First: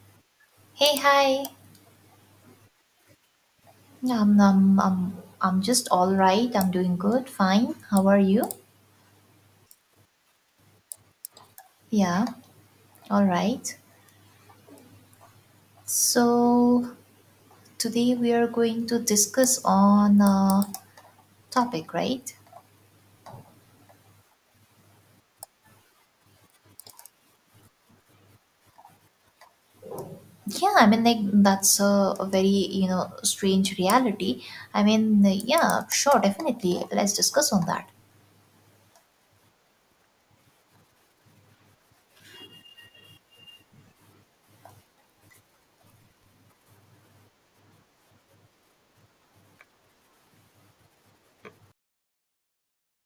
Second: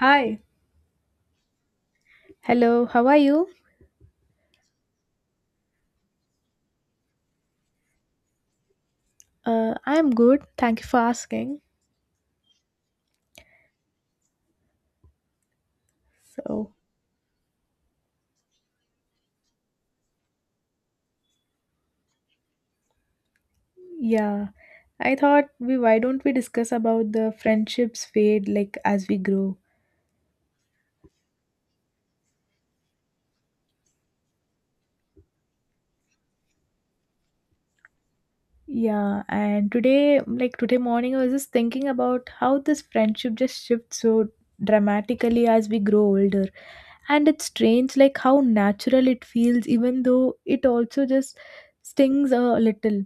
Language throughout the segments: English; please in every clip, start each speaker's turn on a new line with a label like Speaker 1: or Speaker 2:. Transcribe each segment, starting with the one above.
Speaker 1: Hi.
Speaker 2: Hey, hi.
Speaker 1: Hello, how are you?
Speaker 2: Um, um, um, I'm just all right. I'm doing good, fine. How are you?
Speaker 1: I'm good. Thank you for asking.
Speaker 2: Yeah, all right.
Speaker 1: So,
Speaker 2: So today we are going to discuss on a topic, right?
Speaker 1: yeah, I thought we why don't we discuss about the friendships fade like as we grow.
Speaker 2: Yeah, I mean, like that's a very you know strange reality. I mean, yeah, sure, definitely. Let's discuss on that.
Speaker 1: Yeah, and today like today morning I was just thinking about how this friendship just shifts so dramatically as we grow older. And it's strange like how natural it feels even though it also just stings a little.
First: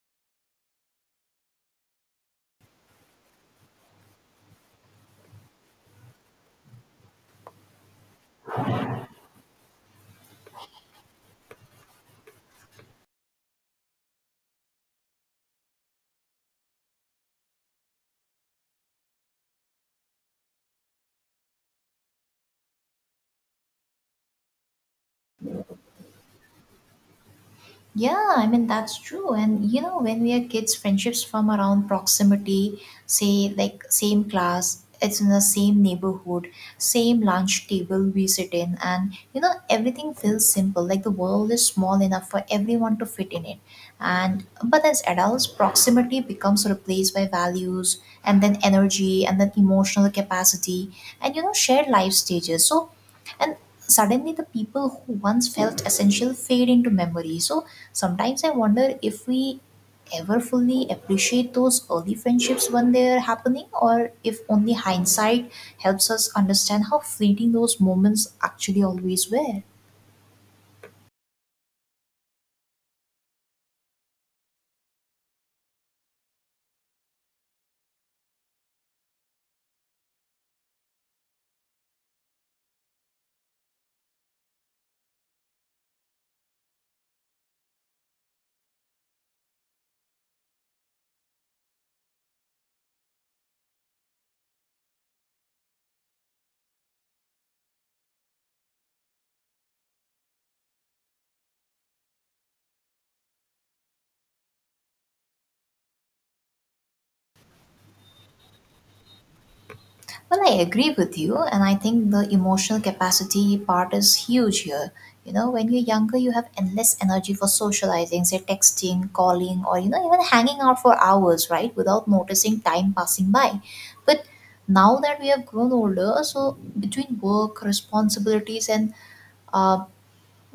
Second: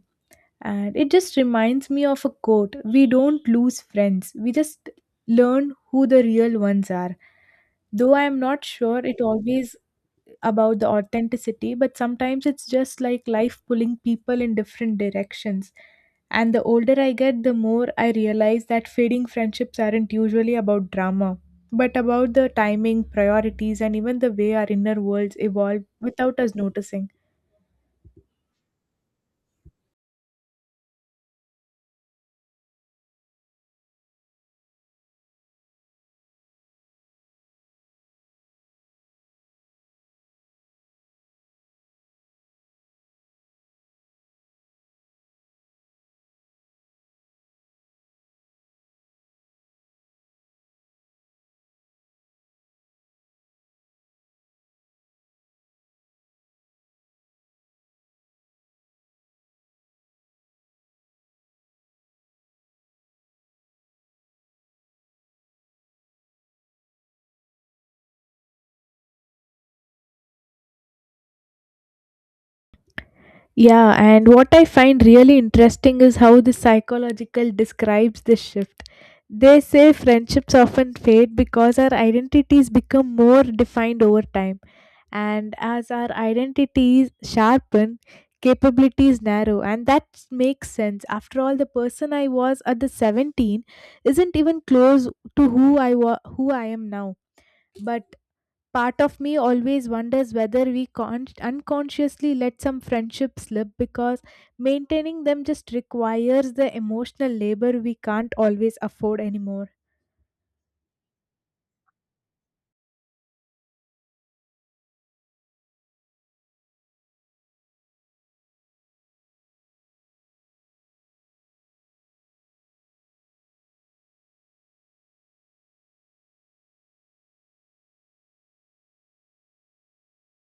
Speaker 1: And it just reminds me of a quote: we don't lose friends, we just learn who the real ones are. Though I am not sure it always about the authenticity, but sometimes it's just like life pulling people in different directions. And the older I get, the more I realize that fading friendships aren't usually about drama, but about the timing, priorities, and even the way our inner worlds evolve without us noticing.
Speaker 2: Yeah, I mean, that's true. And you know, when we are kids, friendships form around proximity, say, like same class, it's in the same neighborhood, same lunch table we sit in, and you know, everything feels simple. Like the world is small enough for everyone to fit in it. And but as adults, proximity becomes replaced by values and then energy and then emotional capacity and you know, shared life stages. So and suddenly the people who once felt essential fade into memory, so sometimes I wonder if we ever fully appreciate those early friendships when they're happening, or if only hindsight helps us understand how fleeting those moments actually always were.
Speaker 1: Yeah, and what I find really interesting is how the psychological describes this shift. They say friendships often fade because our identities become more defined over time. And as our identities sharpen, capabilities narrow. And that makes sense. After all, the person I was at the 17 isn't even close to who I am now. But part of me always wonders whether we unconsciously let some friendships slip because maintaining them just requires the emotional labor we can't always afford anymore.
Speaker 2: Well, I agree with you, and I think the emotional capacity part is huge here. You know, when you're younger, you have endless energy for socializing, say texting, calling, or you know, even hanging out for hours, right, without noticing time passing by. But now that we have grown older, so between work, responsibilities, and uh,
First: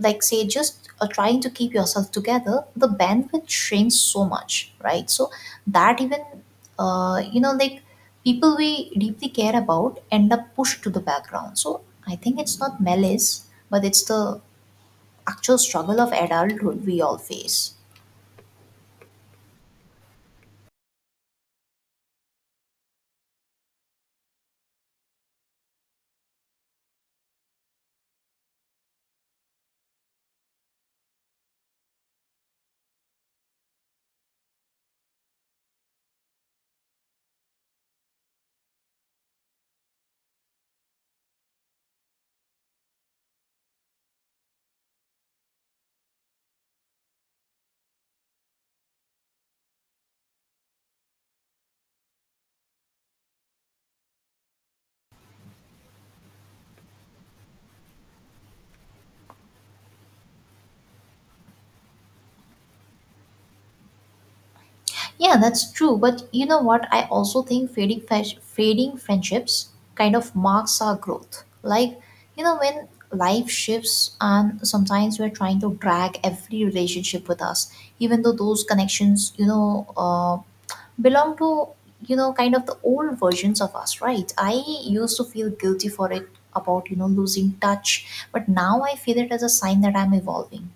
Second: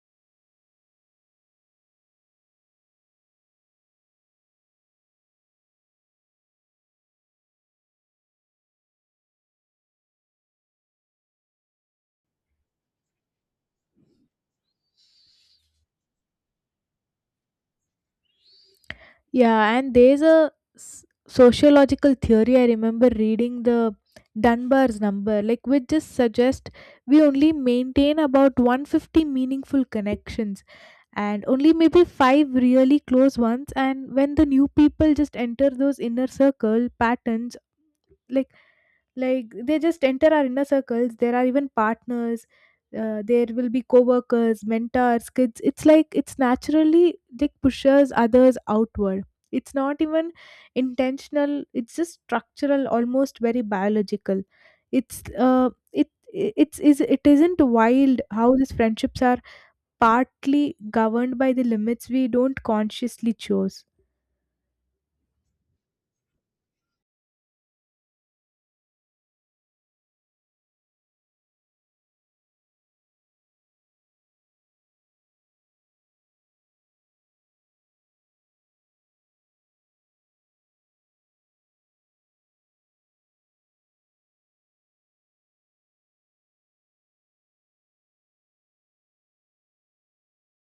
Speaker 2: like say just trying to keep yourself together, the bandwidth shrinks so much, right? So that even you know like people we deeply care about end up pushed to the background. So I think it's not malice, but it's the actual struggle of adulthood we all face.
Speaker 1: Yeah, and there's a sociological theory I remember reading, the Dunbar's number, like which just suggests we only maintain about 150 meaningful connections and only maybe five really close ones. And when the new people just enter those inner circle patterns, like like they just enter our inner circles, there are even partners, there will be co-workers, mentors, kids. It's like it's naturally like pushes others outward. It's not even intentional, it's just structural, almost very biological. It's uh it it- it's is it isn't wild how these friendships are partly governed by the limits we don't consciously choose.
Speaker 2: Yeah, that's true. But you know what? I also think fading friendships kind of marks our growth. Like, you know, when life shifts and sometimes we're trying to drag every relationship with us, even though those connections, you know, belong to, you know, kind of the old versions of us, right? I used to feel guilty for it about, you know, losing touch, but now I feel it as a sign that I'm evolving,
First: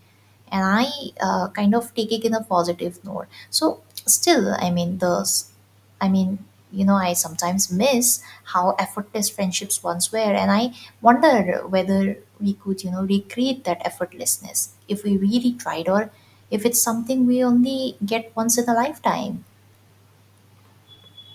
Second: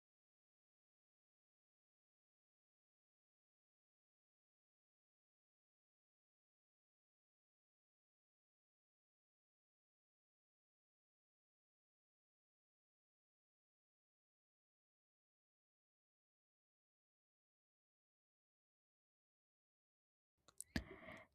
Speaker 2: and I kind of take it in a positive note. So still, I mean I mean, you know I sometimes miss how effortless friendships once were, and I wonder whether we could you know recreate that effortlessness if we really tried, or if it's something we only get once in a lifetime.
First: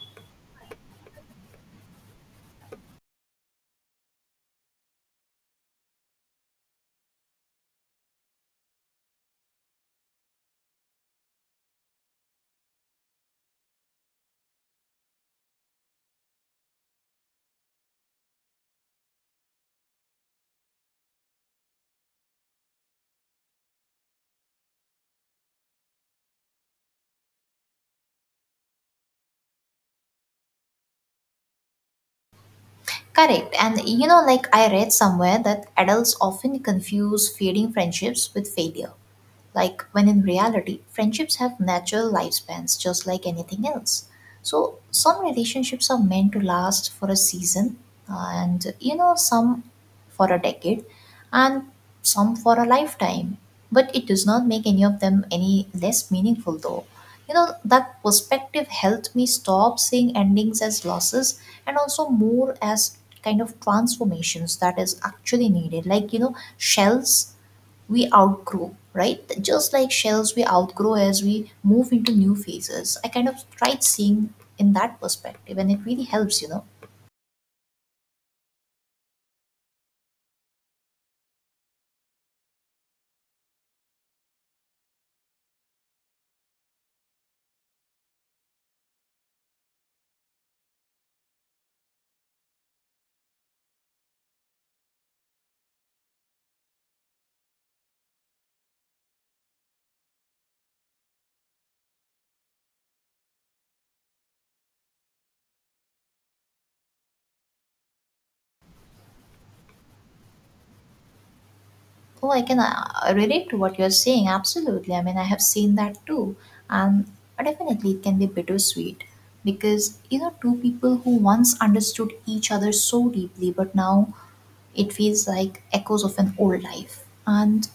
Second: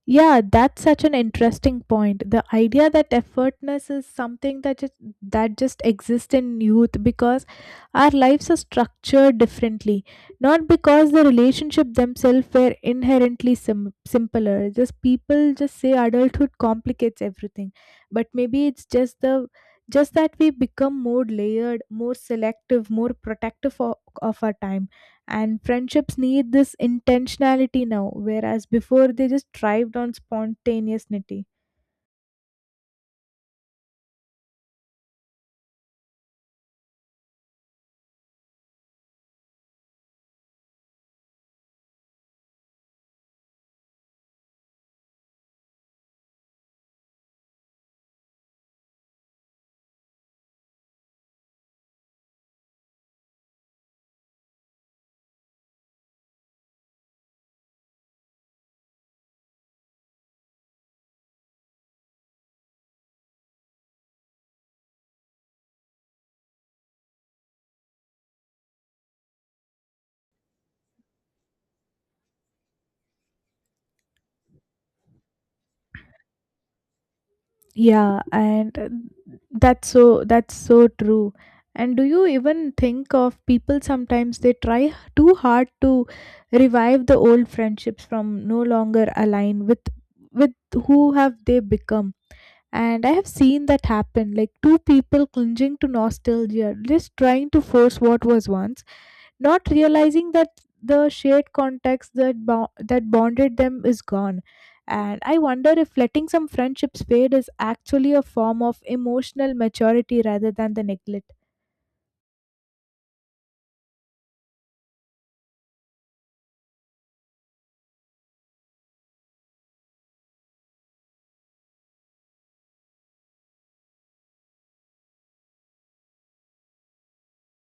Speaker 1: Yeah, that's such an interesting point. The idea that effortness is something that just exists in youth because our lives are structured differently, not because the relationship themselves were inherently simpler. Just people just say adulthood complicates everything, but maybe it's just that we become more layered, more selective, more protective of our time, and friendships need this intentionality now whereas before they just thrived on spontaneity.
Speaker 2: Correct. And you know, like I read somewhere that adults often confuse fading friendships with failure. Like when in reality, friendships have natural lifespans just like anything else. So some relationships are meant to last for a season, and you know some for a decade, and some for a lifetime. But it does not make any of them any less meaningful though. You know that perspective helped me stop seeing endings as losses, and also more as kind of transformations that is actually needed, like you know shells we outgrow, right? Just like shells, we outgrow as we move into new phases. I kind of tried seeing in that perspective, and it really helps, you know.
Speaker 1: Yeah, and that's so, that's so true. And do you even think of people sometimes they try too hard to revive the old friendships from no longer align with who have they become. And I have seen that happen, like two people clinging to nostalgia, just trying to force what was once, not realizing that the shared context that, that bonded them is gone. And I wonder if letting some friendships fade is actually a form of emotional maturity rather than the neglect.
Speaker 2: Oh, I can relate to what you're saying. Absolutely. I mean, I have seen that too. And definitely, it can be bittersweet because, you know, two people who once understood each other so deeply, but now it feels like echoes of an old life. And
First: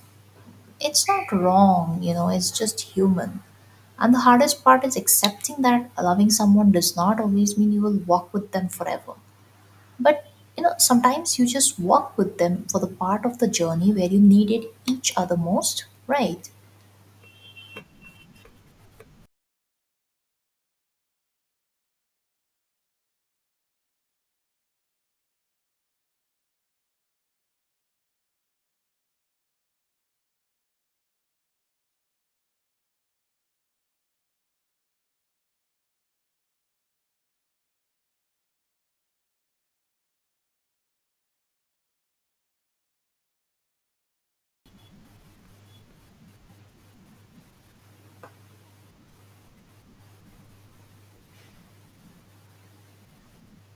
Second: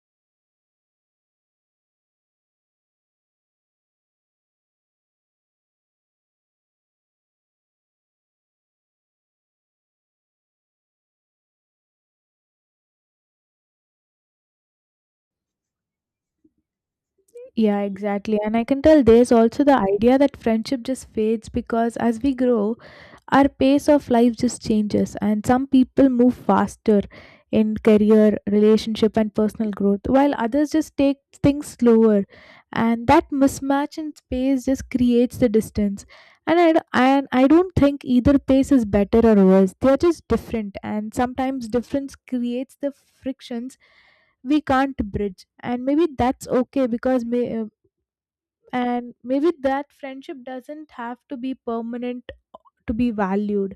Speaker 2: it's not wrong, you know, it's just human. And the hardest part is accepting that loving someone does not always mean you will walk with them forever. But, you know, sometimes you just walk with them for the part of the journey where you needed each other most, right?
Speaker 1: Yeah, exactly. And I can tell there's also the idea that friendship just fades because as we grow, our pace of life just changes, and some people move faster in career, relationship, and personal growth, while others just take things slower. And that mismatch in space just creates the distance. And I don't think either pace is better or worse. They're just different, and sometimes difference creates the frictions we can't bridge. And maybe that's okay because maybe that friendship doesn't have to be permanent to be valued.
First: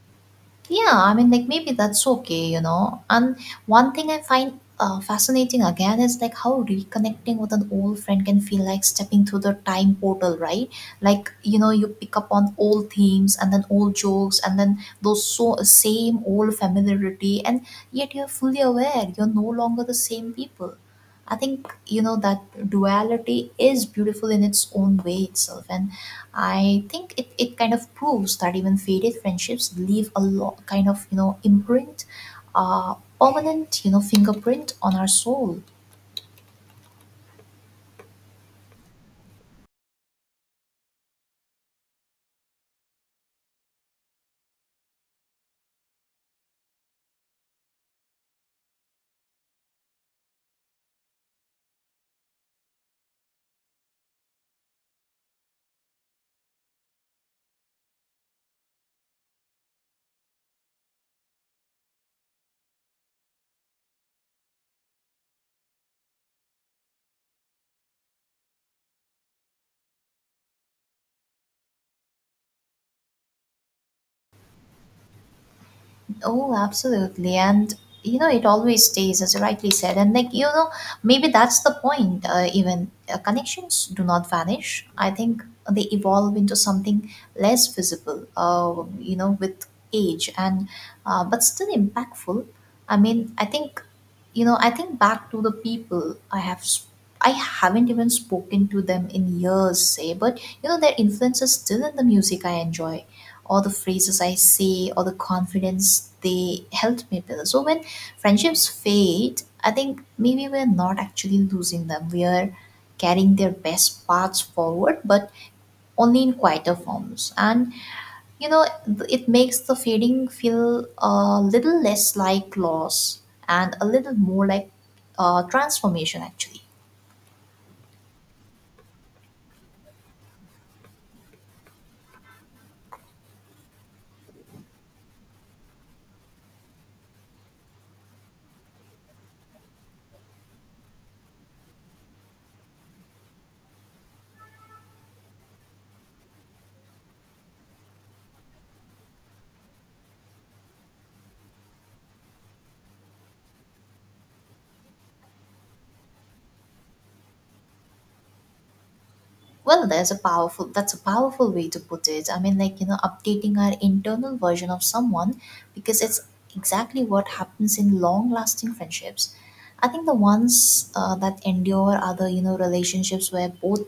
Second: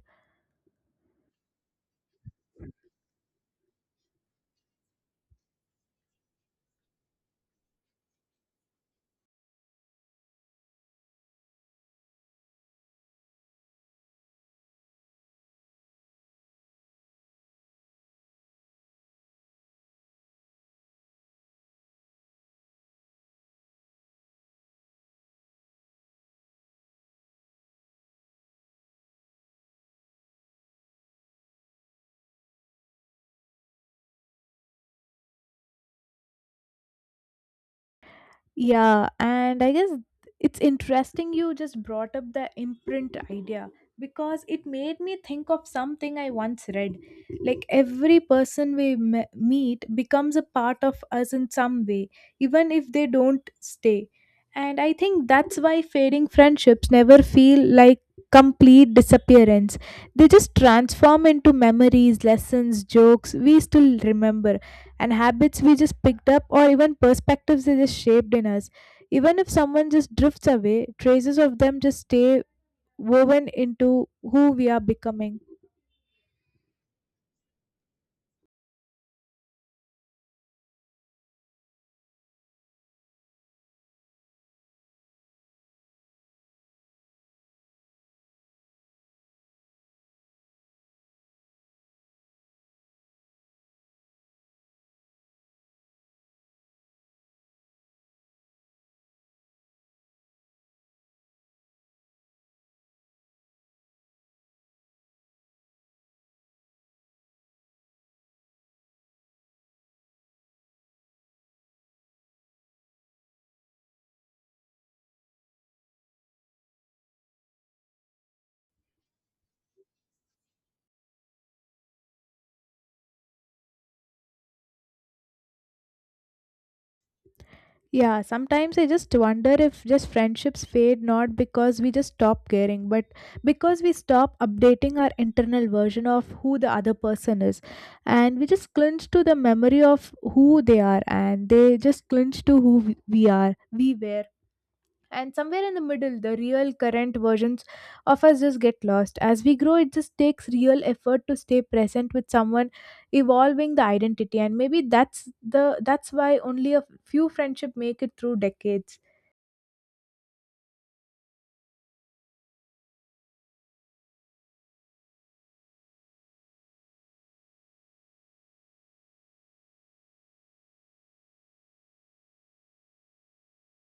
Speaker 2: Yeah, I mean, like maybe that's okay, you know. And one thing I find fascinating again is like how reconnecting with an old friend can feel like stepping through the time portal, right? Like you know, you pick up on old themes and then old jokes and then those so same old familiarity, and yet you're fully aware you're no longer the same people. I think you know that duality is beautiful in its own way itself, and I think it kind of proves that even faded friendships leave a lot kind of you know imprint, permanent you know fingerprint on our soul.
Speaker 1: Yeah, and I guess it's interesting you just brought up the imprint idea because it made me think of something I once read. Like every person we meet becomes a part of us in some way, even if they don't stay. And I think that's why fading friendships never feel like complete disappearance. They just transform into memories, lessons, jokes we still remember, and habits we just picked up, or even perspectives they just shaped in us. Even if someone just drifts away, traces of them just stay woven into who we are becoming.
Speaker 2: Oh, absolutely. And you know, it always stays, as you rightly said. And like, you know, maybe that's the point. Even connections do not vanish. I think they evolve into something less visible, you know, with age, and but still impactful. I mean, I think, you know, I think back to the people I have. I haven't even spoken to them in years, say, but you know, their influence is still in the music I enjoy, all the phrases I say, all the confidence they helped me build. So when friendships fade, I think maybe we're not actually losing them. We are carrying their best parts forward, but only in quieter forms. And you know, it makes the fading feel a little less like loss and a little more like transformation, actually.
Speaker 1: Yeah, sometimes I just wonder if just friendships fade not because we just stop caring, but because we stop updating our internal version of who the other person is. And we just clinch to the memory of who they are, and they just clinch to who we were. And somewhere in the middle, the real current versions of us just get lost as we grow. It just takes real effort to stay present with someone evolving the identity, and maybe that's why only a few friendship make it through decades.
Speaker 2: Well, there's a powerful That's a powerful way to put it. I mean, like, you know, updating our internal version of someone, because it's exactly what happens in long-lasting friendships. I think the ones that endure are the, you know, relationships where both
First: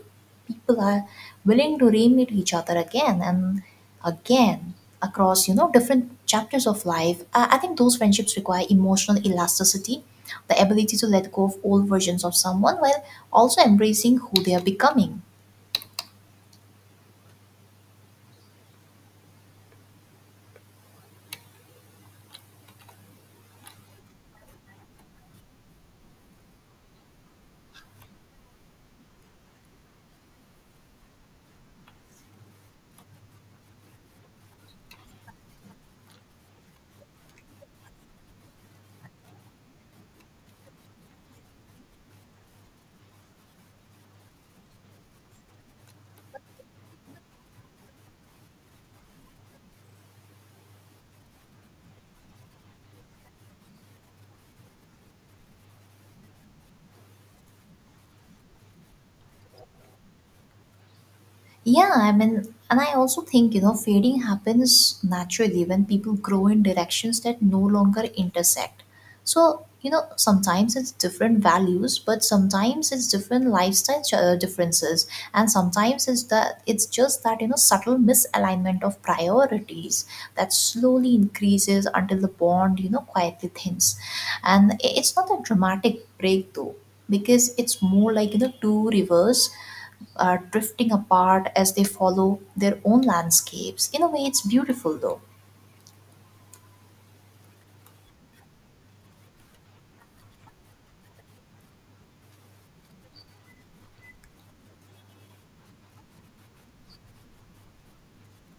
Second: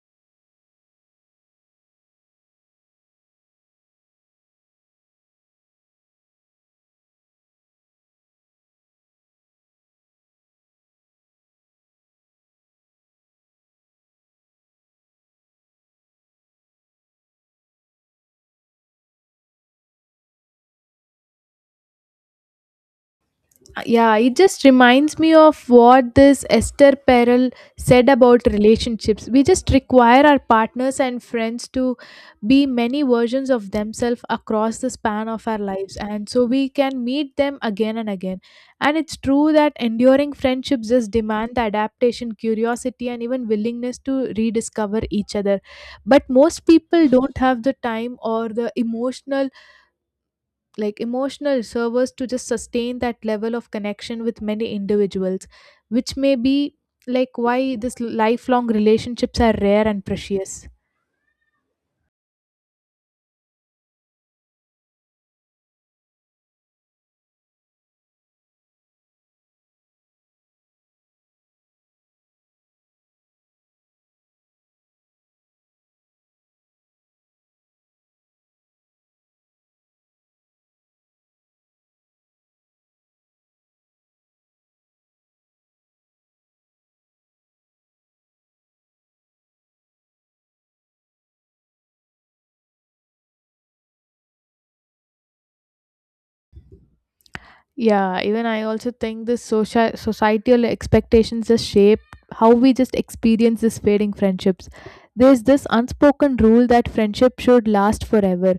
Speaker 2: people are willing to re-meet each other again and again across, you know, different chapters of life. I think those friendships require emotional elasticity, the ability to let go of old versions of someone while also embracing who they are becoming.
Speaker 1: Yeah, it just reminds me of what this Esther Perel said about relationships. We just require our partners and friends to be many versions of themselves across the span of our lives, and so we can meet them again and again. And it's true that enduring friendships just demand the adaptation, curiosity, and even willingness to rediscover each other. But most people don't have the time or the emotional, like emotional servers to just sustain that level of connection with many individuals, which may be like why this lifelong relationships are rare and precious.
Speaker 2: Yeah, I mean, and I also think, you know, fading happens naturally when people grow in directions that no longer intersect. So, you know, sometimes it's different values, but sometimes it's different lifestyle differences, and sometimes it's that it's just that you know subtle misalignment of priorities that slowly increases until the bond you know quietly thins, and it's not a dramatic break though, because it's more like you know two rivers drifting apart as they follow their own landscapes. In a way, it's beautiful though.
Speaker 1: Yeah, even I also think this social societal expectations just shape how we just experience this fading friendships. There's this unspoken rule that friendship should last forever,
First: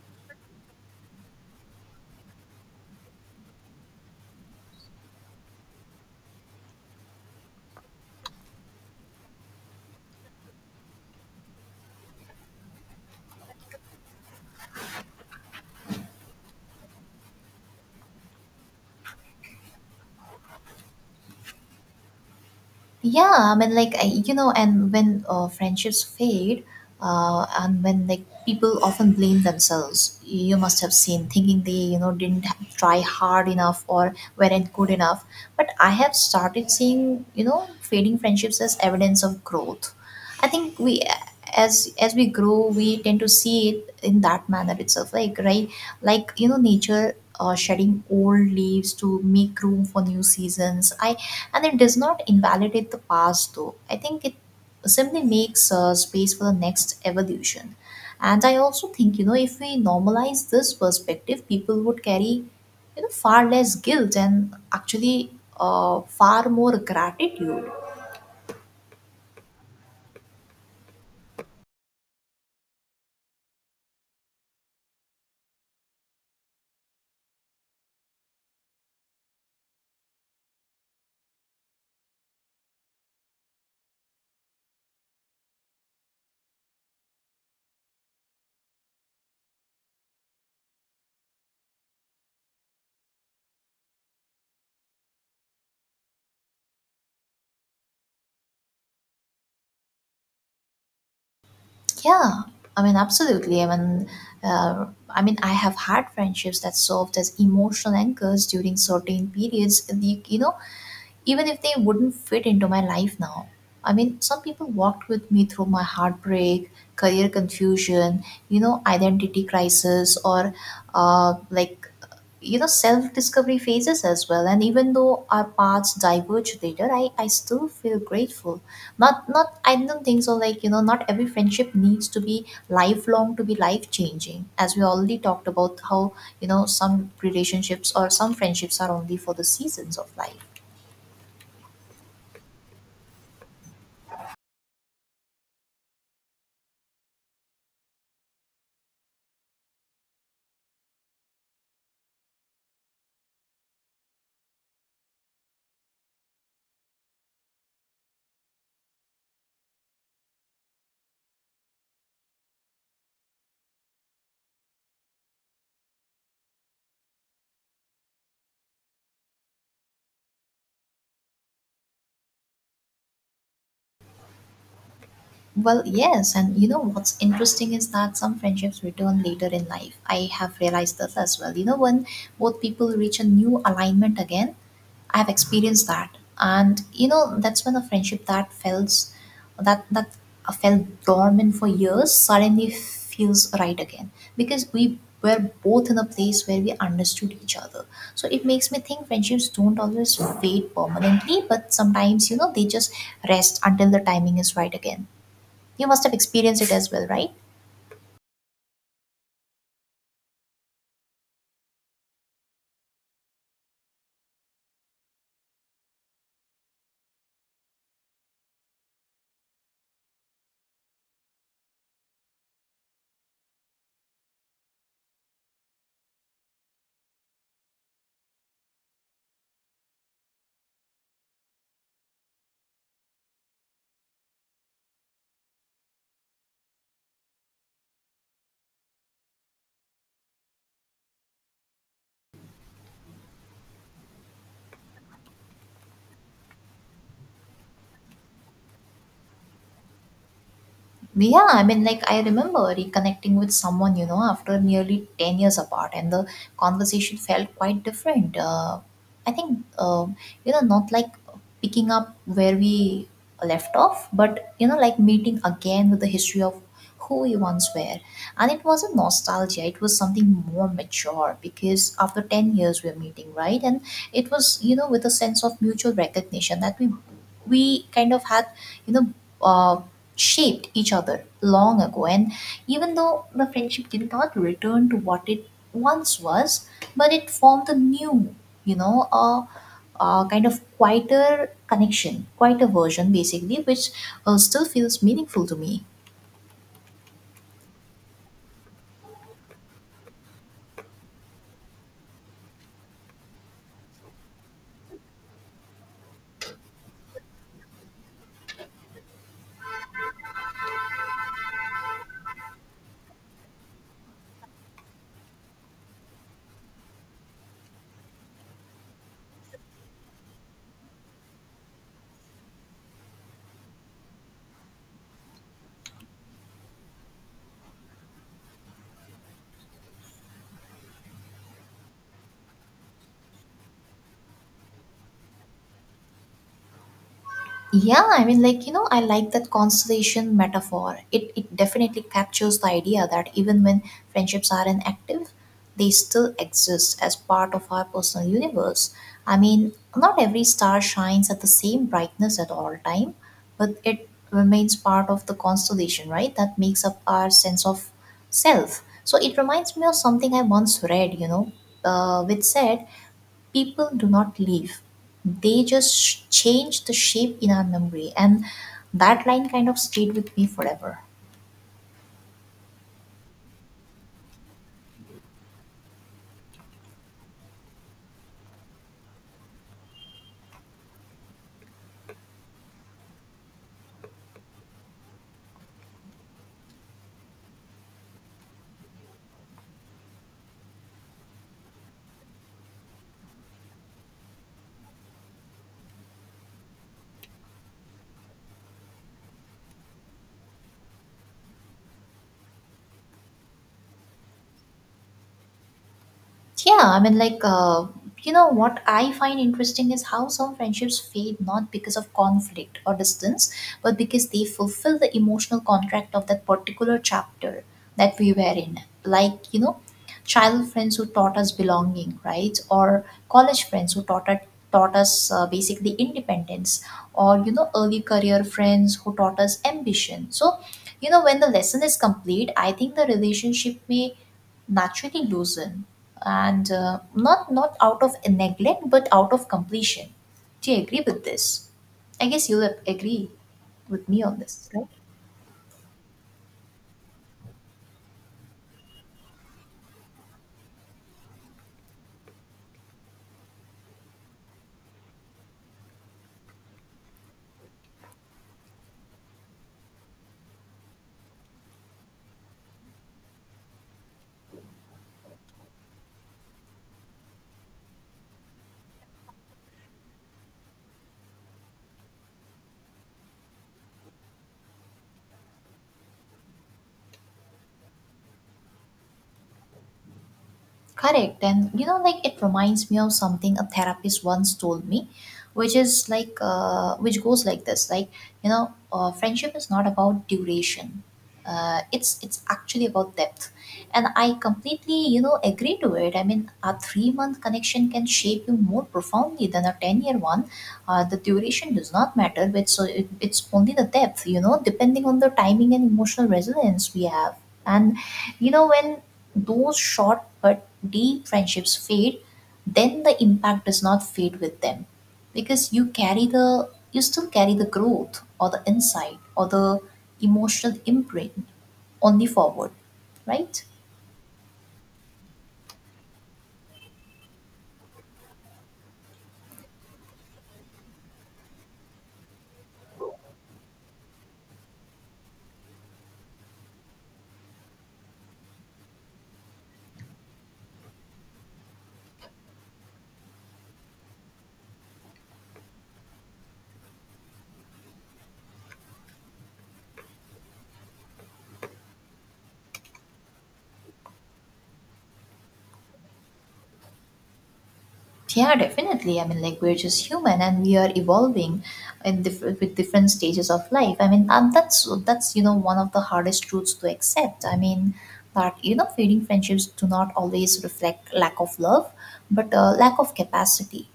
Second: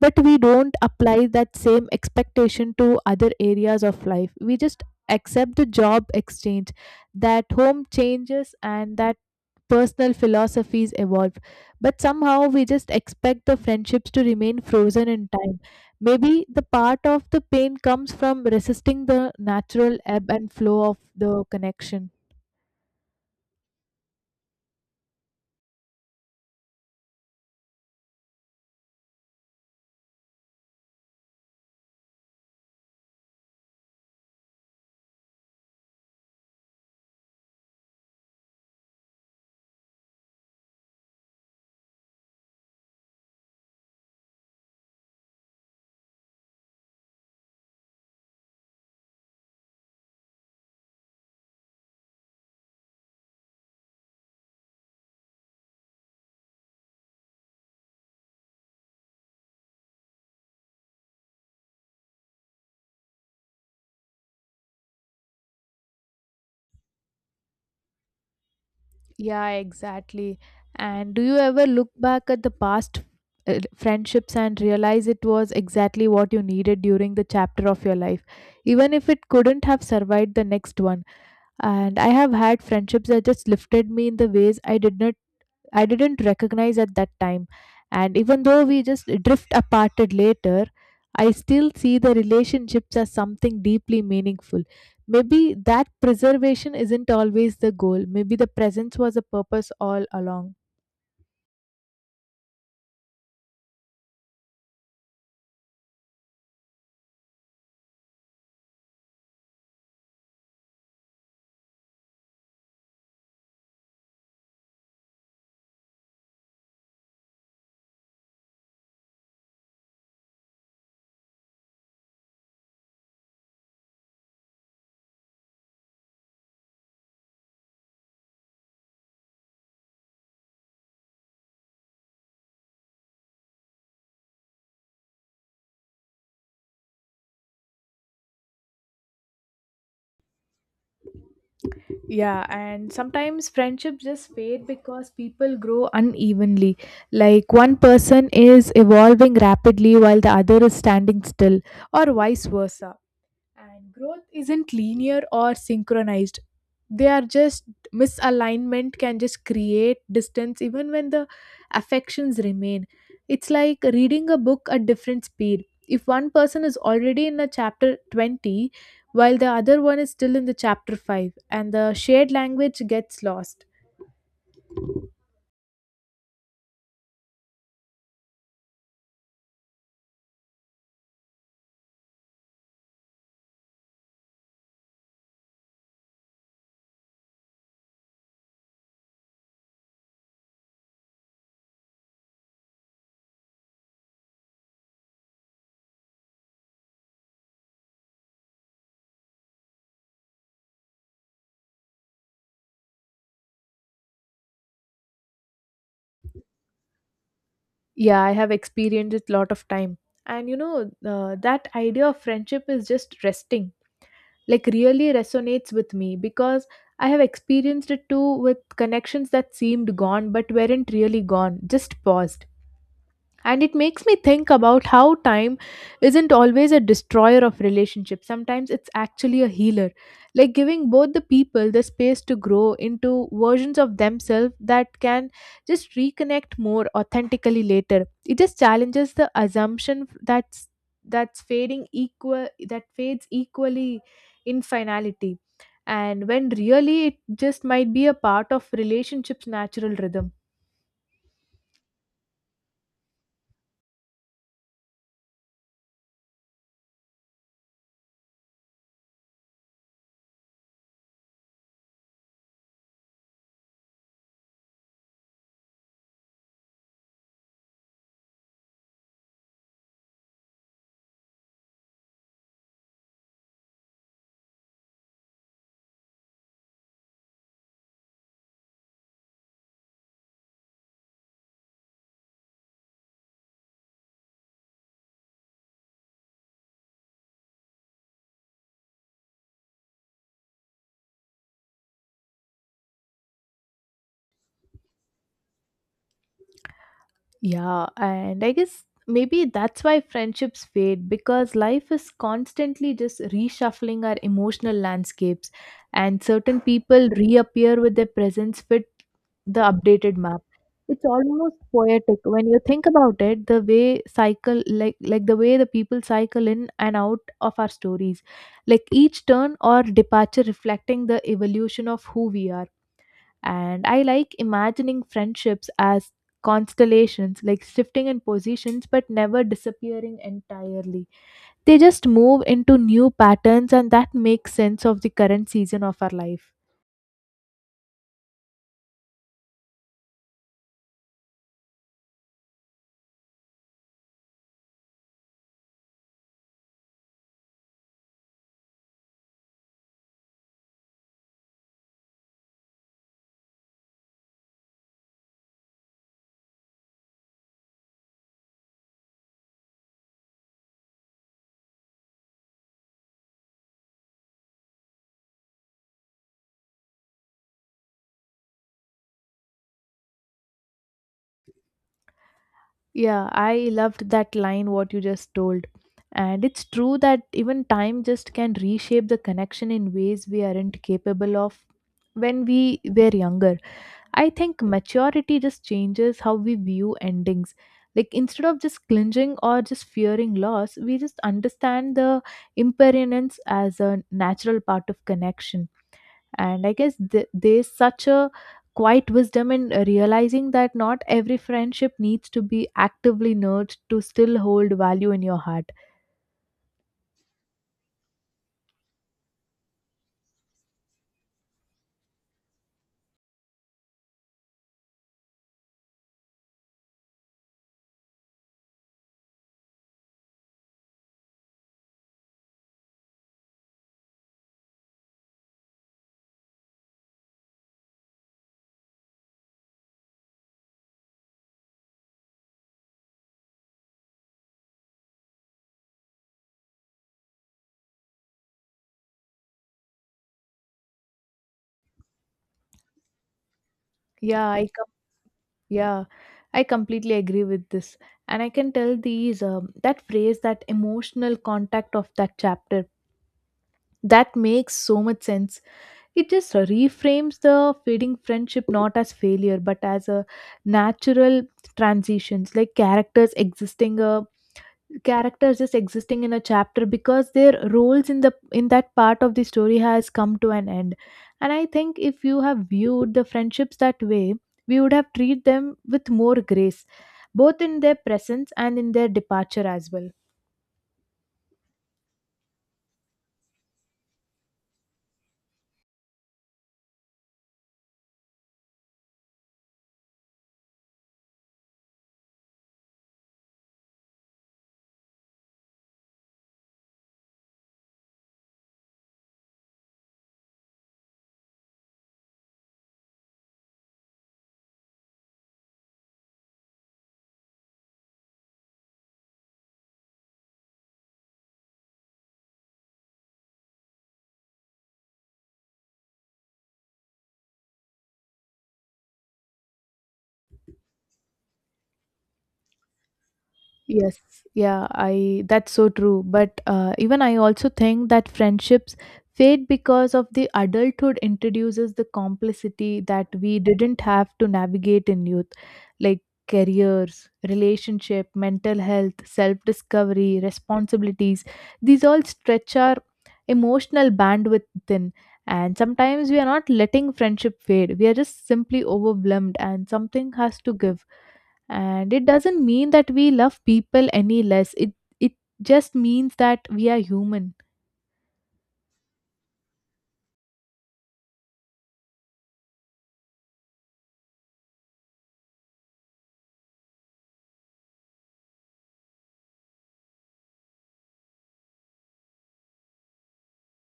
Speaker 1: but we don't apply that same expectation to other areas of life. We just accept the job exchange, that home changes, and that personal philosophies evolve. But somehow we just expect the friendships to remain frozen in time. Maybe the part of the pain comes from resisting the natural ebb and flow of the connection.
Speaker 2: Yeah, I mean, you know, and when friendships fade, and when like people often blame themselves, you must have seen, thinking they you know didn't try hard enough or weren't good enough. But I have started seeing you know fading friendships as evidence of growth. I think we as we grow, we tend to see it in that manner itself, like right, like you know, nature shedding old leaves to make room for new seasons. I And it does not invalidate the past though. I think it simply makes space for the next evolution. And I also think, you know, if we normalize this perspective, people would carry you know far less guilt, and actually far more gratitude.
Speaker 1: Yeah, exactly. And do you ever look back at the past friendships and realize it was exactly what you needed during the chapter of your life, even if it couldn't have survived the next one? And I have had friendships that just lifted me in the ways I didn't recognize at that time. And even though we just drift aparted later, I still see the relationships as something deeply meaningful. Maybe that preservation isn't always the goal. Maybe the presence was a purpose all along.
Speaker 2: Yeah, I mean absolutely. Uh, I mean I have had friendships that served as emotional anchors during certain periods, the you know, even if they wouldn't fit into my life now. I mean, some people walked with me through my heartbreak, career confusion, you know, identity crisis, or uh, like, you know, self discovery phases as well. And even though our paths diverged later, I still feel grateful. Not, not, I don't think so. Like, you know, not every friendship needs to be lifelong to be life changing. As we already talked about, how, you know, some relationships or some friendships are only for the seasons of life.
Speaker 1: Yeah, and sometimes friendships just fade because people grow unevenly. Like one person is evolving rapidly while the other is standing still, or vice versa. And growth isn't linear or synchronized. They are just misalignment can just create distance even when the affections remain. It's like reading a book at different speed. If one person is already in a chapter 20 while the other one is still in the chapter 5 and the shared language gets lost.
Speaker 2: Well, yes, and you know what's interesting is that some friendships return later in life. I have realized this as well. You know, when both people reach a new alignment again, I've experienced that, and you know that's when a friendship that felt that that felt dormant for years suddenly feels right again, because we were both in a place where we understood each other. So it makes me think friendships don't always fade permanently, but sometimes you know they just rest until the timing is right again. You must have experienced it as well, right?
Speaker 1: Yeah, I have experienced it lot of time. And you know, that idea of friendship is just resting, like really resonates with me because I have experienced it too with connections that seemed gone but weren't really gone, just paused. And it makes me think about how time isn't always a destroyer of relationships. Sometimes it's actually a healer, like giving both the people the space to grow into versions of themselves that can just reconnect more authentically later. It just challenges the assumption that's fading equal that fades equally in finality, and when really it just might be a part of relationships natural rhythm.
Speaker 2: Yeah, I mean, like, I remember reconnecting with someone, you know, after nearly 10 years apart, and the conversation felt quite different. I think, uh, you know, not like picking up where we left off, but, you know, like meeting again with the history of who we once were. And it wasn't nostalgia, it was something more mature because after 10 years we are meeting, right? And it was, with a sense of mutual recognition that we kind of had you know uh, shaped each other long ago, and even though the friendship did not return to what it once was, but it formed a new, you know a, a kind of quieter connection, quieter version basically, which still feels meaningful to me.
Speaker 1: Yeah, and I guess maybe that's why friendships fade because life is constantly just reshuffling our emotional landscapes, and certain people reappear with their presence fit the updated map. It's almost poetic when you think about it, the way cycle like the way the people cycle in and out of our stories, like each turn or departure reflecting the evolution of who we are. And I like imagining friendships as constellations, like shifting in positions but never disappearing entirely. They just move into new patterns, and that makes sense of the current season of our life.
Speaker 2: Yeah, I mean, like, I like that constellation metaphor. It definitely captures the idea that even when friendships are inactive, they still exist as part of our personal universe. I mean, not every star shines at the same brightness at all time, but it remains part of the constellation, right? That makes up our sense of self. So it reminds me of something I once read, which said people do not leave. They just change the shape in our memory, and that line kind of stayed with me forever.
Speaker 1: Yeah, I loved that line, what you just told. And it's true that even time just can reshape the connection in ways we aren't capable of when we were younger. I think maturity just changes how we view endings. Like instead of just clinging or just fearing loss, we just understand the impermanence as a natural part of connection. And I guess there's such a quiet wisdom in realizing that not every friendship needs to be actively nurtured to still hold value in your heart.
Speaker 2: Yeah, I mean, like, what I find interesting is how some friendships fade not because of conflict or distance, but because they fulfill the emotional contract of that particular chapter that we were in. Like, child friends who taught us belonging, right? Or college friends who taught us basically independence, or early career friends who taught us ambition. So, when the lesson is complete, I think the relationship may naturally loosen, and not out of neglect, but out of completion. Do you agree with this? I guess you'll agree with me on
Speaker 1: Yeah,
Speaker 2: this,
Speaker 1: I
Speaker 2: right?
Speaker 1: com- yeah, I completely agree with this, and I can tell these that phrase that emotional contact of that chapter. That makes so much sense. It just reframes the fading friendship not as failure but as a natural transitions, like characters just existing in a chapter because their roles in the in that part of the story has come to an end. And I think if you have viewed the friendships that way, we would have treated them with more grace, both in their presence and in their departure as well.
Speaker 2: Correct. And like, it reminds me of something a therapist once told me, which is like, which goes like this: like, friendship is not about duration. It's actually about depth, and I completely agree to it. I mean, a 3-month connection can shape you more profoundly than a 10-year one. The duration does not matter, but so it's only the depth. Depending on the timing and emotional resonance we have, and when those short but deep friendships fade, then the impact does not fade with them, because you still carry the growth or the insight or the emotional imprint only forward, right?
Speaker 1: Yes, yeah, I that's so true. But even I also think that friendships fade because of the adulthood introduces the complexity that we didn't have to navigate in youth, like careers, relationship, mental health, self-discovery, responsibilities. These all stretch our emotional bandwidth thin. And sometimes we are not letting friendship fade. We are just simply overwhelmed and something has to give, and it doesn't mean that we love people any less. It just means that we are human.
Speaker 2: Yeah, definitely. I mean, like, we're just human, and we are evolving in with different stages of life. I mean, that's one of the hardest truths to accept. I mean, that fading friendships do not always reflect lack of love, but lack of capacity.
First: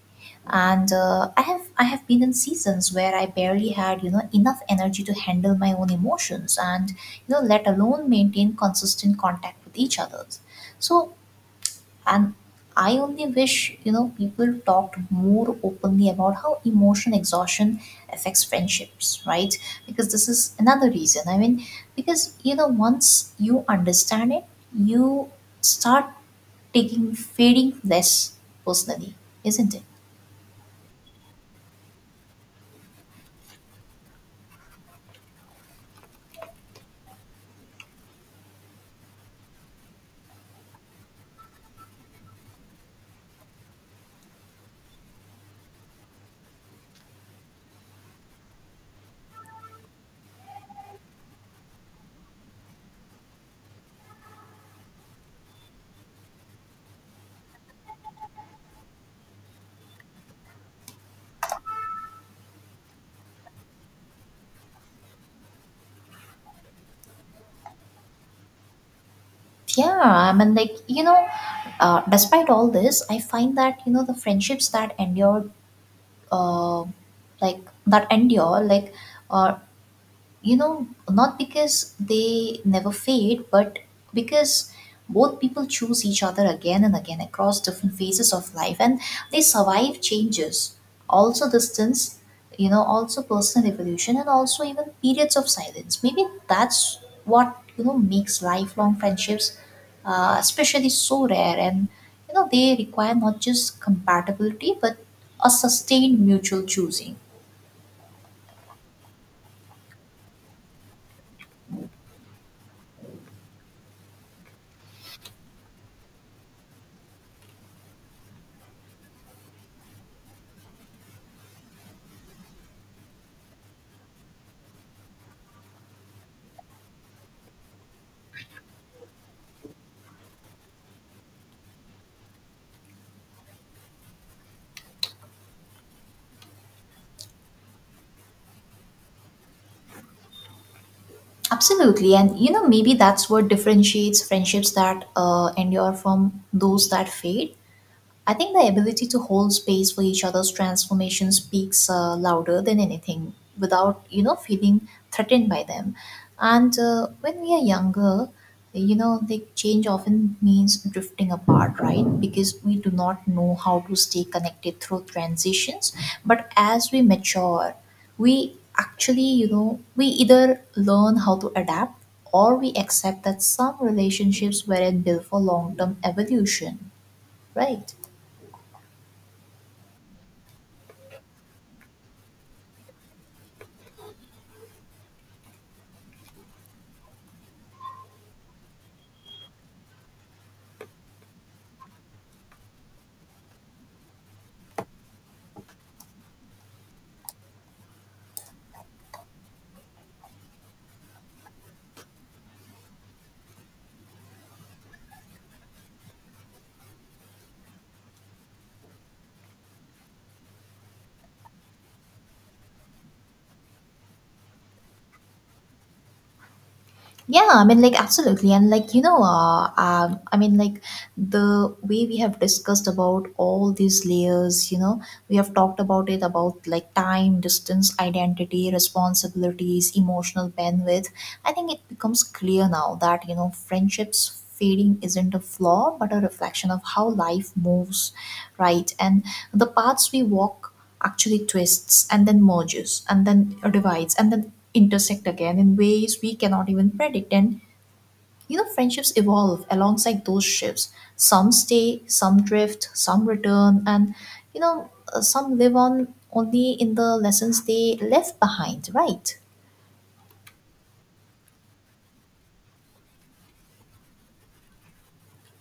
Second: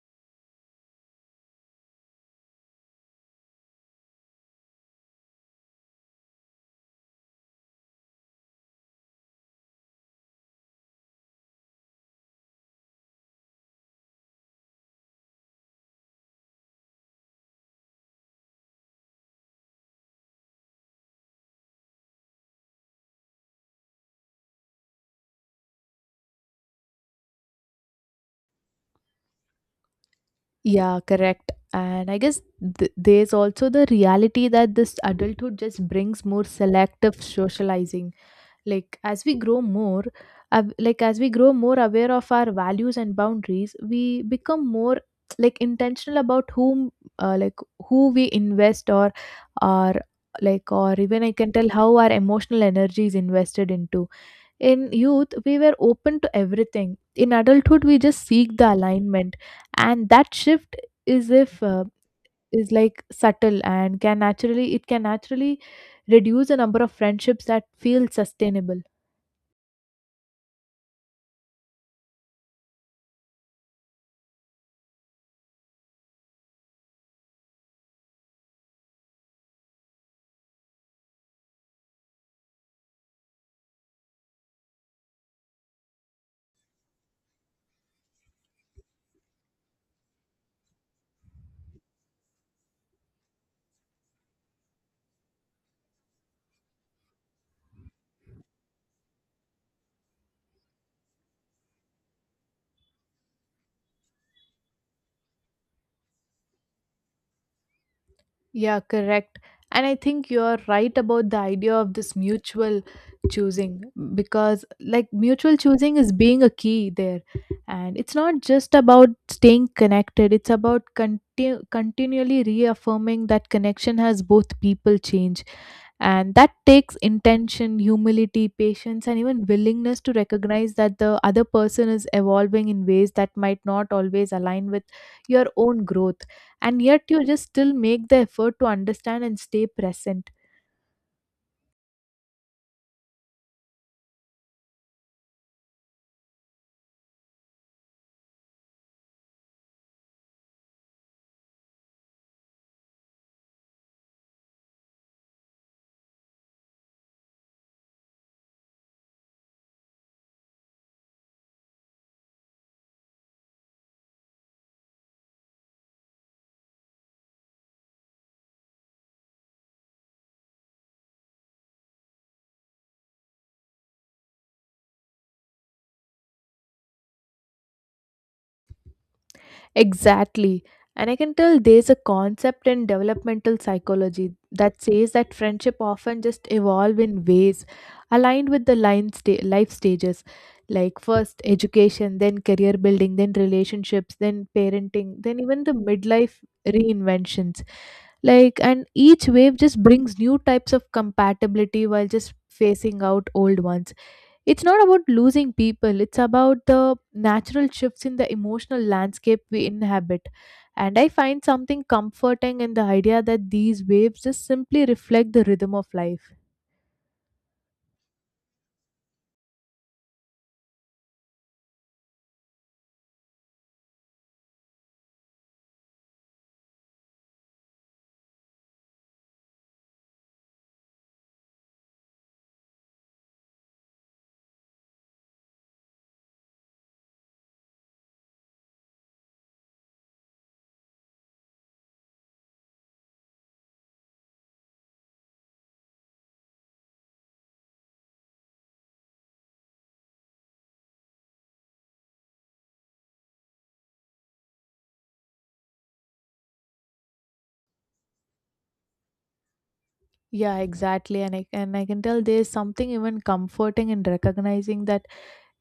Speaker 2: And I have been in seasons where I barely had enough energy to handle my own emotions, and let alone maintain consistent contact with each other. So, and I only wish, people talked more openly about how emotional exhaustion affects friendships, right? Because this is another reason. I mean, because, once you understand it, you start taking fading less personally, isn't it?
Speaker 1: Yeah, correct. And I guess there's also the reality that this adulthood just brings more selective socializing, like as we grow more like as we grow more aware of our values and boundaries, we become more like intentional about whom, like who we invest or like, or even I can tell how our emotional energy is invested into. In youth we were open to everything; in adulthood we just seek the alignment. And that shift is, if is like subtle and can naturally, it can naturally reduce the number of friendships that feel sustainable.
Speaker 2: Yeah, I mean, like, despite all this, I find that, the friendships that endure, uh, like, that endure, like, uh, not because they never fade, but because both people choose each other again and again across different phases of life, and they survive changes, also distance, also personal evolution, and also even periods of silence. Maybe that's what makes lifelong friendships especially so rare, and they require not just compatibility, but a sustained mutual choosing.
Speaker 1: Yeah, correct. And I think you're right about the idea of this mutual choosing, because, like, mutual choosing is being a key there. And it's not just about staying connected, it's about continually reaffirming that connection has both people change, and that takes intention, humility, patience, and even willingness to recognize that the other person is evolving in ways that might not always align with your own growth, and yet you just still make the effort to understand and stay present.
Speaker 2: Absolutely. And maybe that's what differentiates friendships that endure from those that fade. I think the ability to hold space for each other's transformation speaks louder than anything, without, feeling threatened by them. And when we are younger, the change often means drifting apart, right? Because we do not know how to stay connected through transitions. But as we mature, we actually, we either learn how to adapt, or we accept that some relationships weren't built for long term evolution, right?
Speaker 1: Exactly. And I can tell there's a concept in developmental psychology that says that friendship often just evolve in ways aligned with the life stages, like first education, then career building, then relationships, then parenting, then even the midlife reinventions. Like, and each wave just brings new types of compatibility while just facing out old ones. It's not about losing people, it's about the natural shifts in the emotional landscape we inhabit. And I find something comforting in the idea that these waves just simply reflect the rhythm of life.
Speaker 2: Yeah, I mean, like, absolutely. And, like, I mean, like, the way we have discussed about all these layers, we have talked about it about like time, distance, identity, responsibilities, emotional bandwidth. I think it becomes clear now that, friendships fading isn't a flaw, but a reflection of how life moves, right? And the paths we walk actually twists and then merges and then divides and then intersect again in ways we cannot even predict. And friendships evolve alongside those shifts. Some stay, some drift, some return, and some live on only in the lessons they left behind, right?
Speaker 1: Yeah, exactly. And I can tell there's something even comforting in recognizing that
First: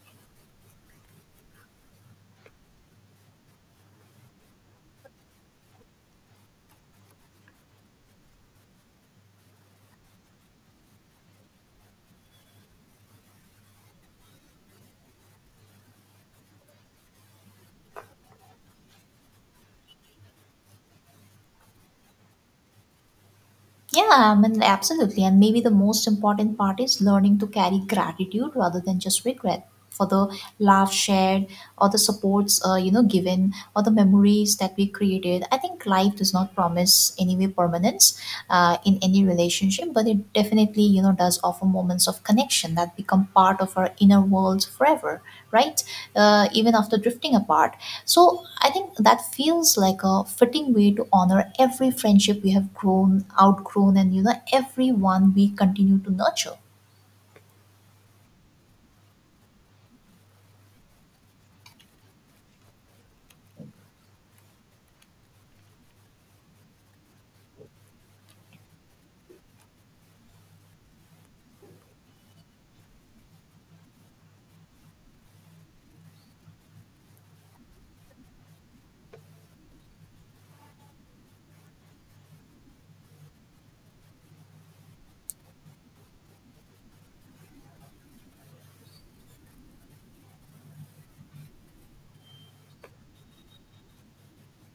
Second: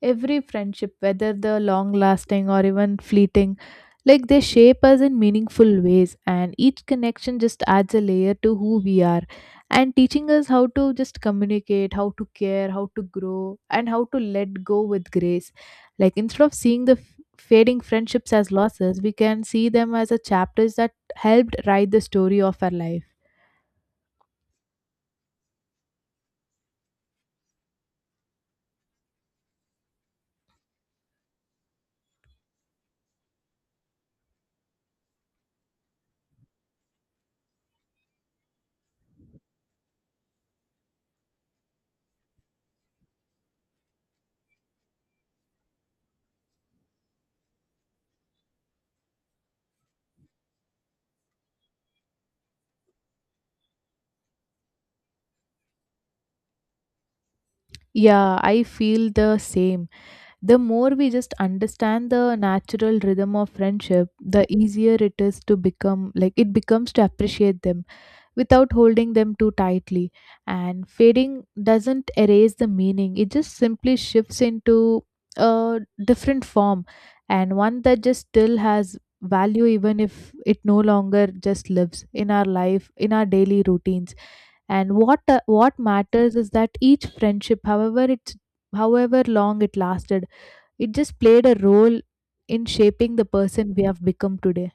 Speaker 1: every friendship, whether the long lasting or even fleeting, like, they shape us in meaningful ways, and each connection just adds a layer to who we are and teaching us how to just communicate, how to care, how to grow, and how to let go with grace. Like, instead of seeing the fading friendships as losses, we can see them as a chapters that helped write the story of our life.
Speaker 2: Yeah, I mean, absolutely. And maybe the most important part is learning to carry gratitude rather than just regret for the love shared, or the supports, given, or the memories that we created. I think life does not promise anyway permanence in any relationship, but it definitely, does offer moments of connection that become part of our inner world forever, right? Even after drifting apart. So I think that feels like a fitting way to honor every friendship we have grown, outgrown, and everyone we continue to nurture.
Speaker 1: Yeah, I feel the same. The more we just understand the natural rhythm of friendship, the easier it is to become, like it becomes to appreciate them without holding them too tightly. And fading doesn't erase the meaning, it just simply shifts into a different form, and one that just still has value, even if it no longer just lives in our life in our daily routines. And what matters is that each friendship, however long it lasted, it just played a role in shaping the person we have become today.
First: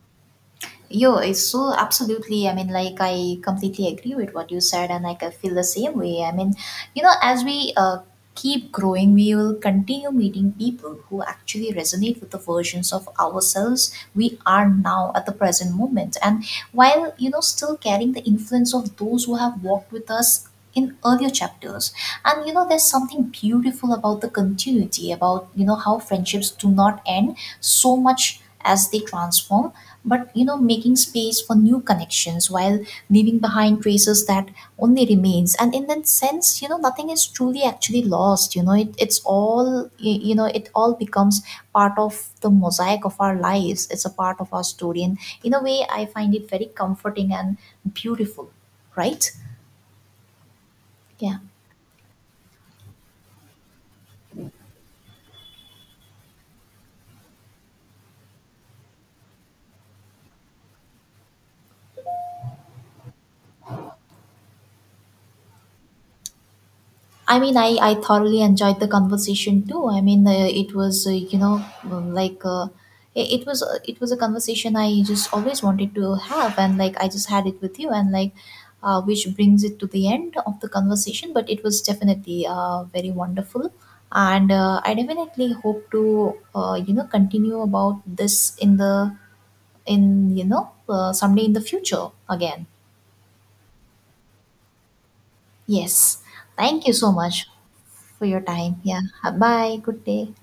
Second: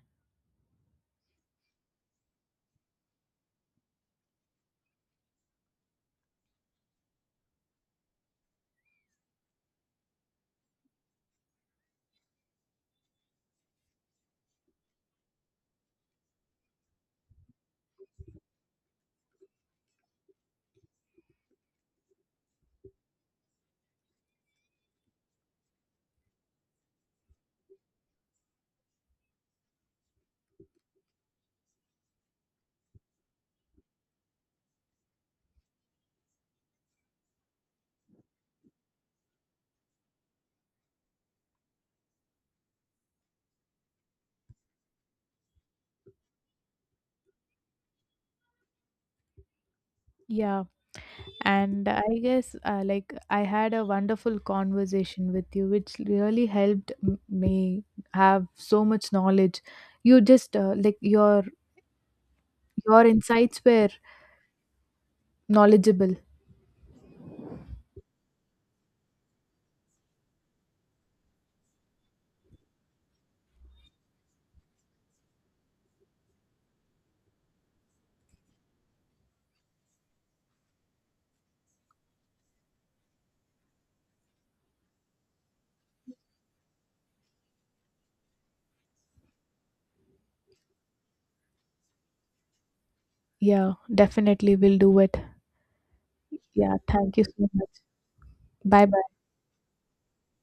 Speaker 2: Yo, it's so absolutely. I mean, like, I completely agree with what you said, and like, I feel the same way. I mean, as we keep growing, we will continue meeting people who actually resonate with the versions of ourselves we are now at the present moment. And while, still carrying the influence of those who have walked with us in earlier chapters, and there's something beautiful about the continuity, about how friendships do not end so much as they transform, but making space for new connections while leaving behind traces that only remains. And in that sense, nothing is truly actually lost. It's all it all becomes part of the mosaic of our lives. It's a part of our story, and in a way, I find it very comforting and beautiful, right?
Speaker 1: Yeah,
Speaker 2: Yeah.
Speaker 1: and I guess like I had a wonderful conversation with you, which really helped me have so much knowledge. You just, like, your insights were knowledgeable.
Speaker 2: I mean, I thoroughly enjoyed the conversation too. I mean, it was like it was a conversation I just always wanted to have, and like I just had it with you, and like which brings it to the end of the conversation. But it was definitely very wonderful, and I definitely hope to continue about this in the in you know someday in the future again.
Speaker 1: Yeah, definitely we'll do it.
Speaker 2: Yes.
Speaker 1: Yeah,
Speaker 2: Thank you so
Speaker 1: thank you
Speaker 2: much
Speaker 1: so much.
Speaker 2: for your time.
Speaker 1: Bye
Speaker 2: Yeah.
Speaker 1: bye.
Speaker 2: Bye. Good day.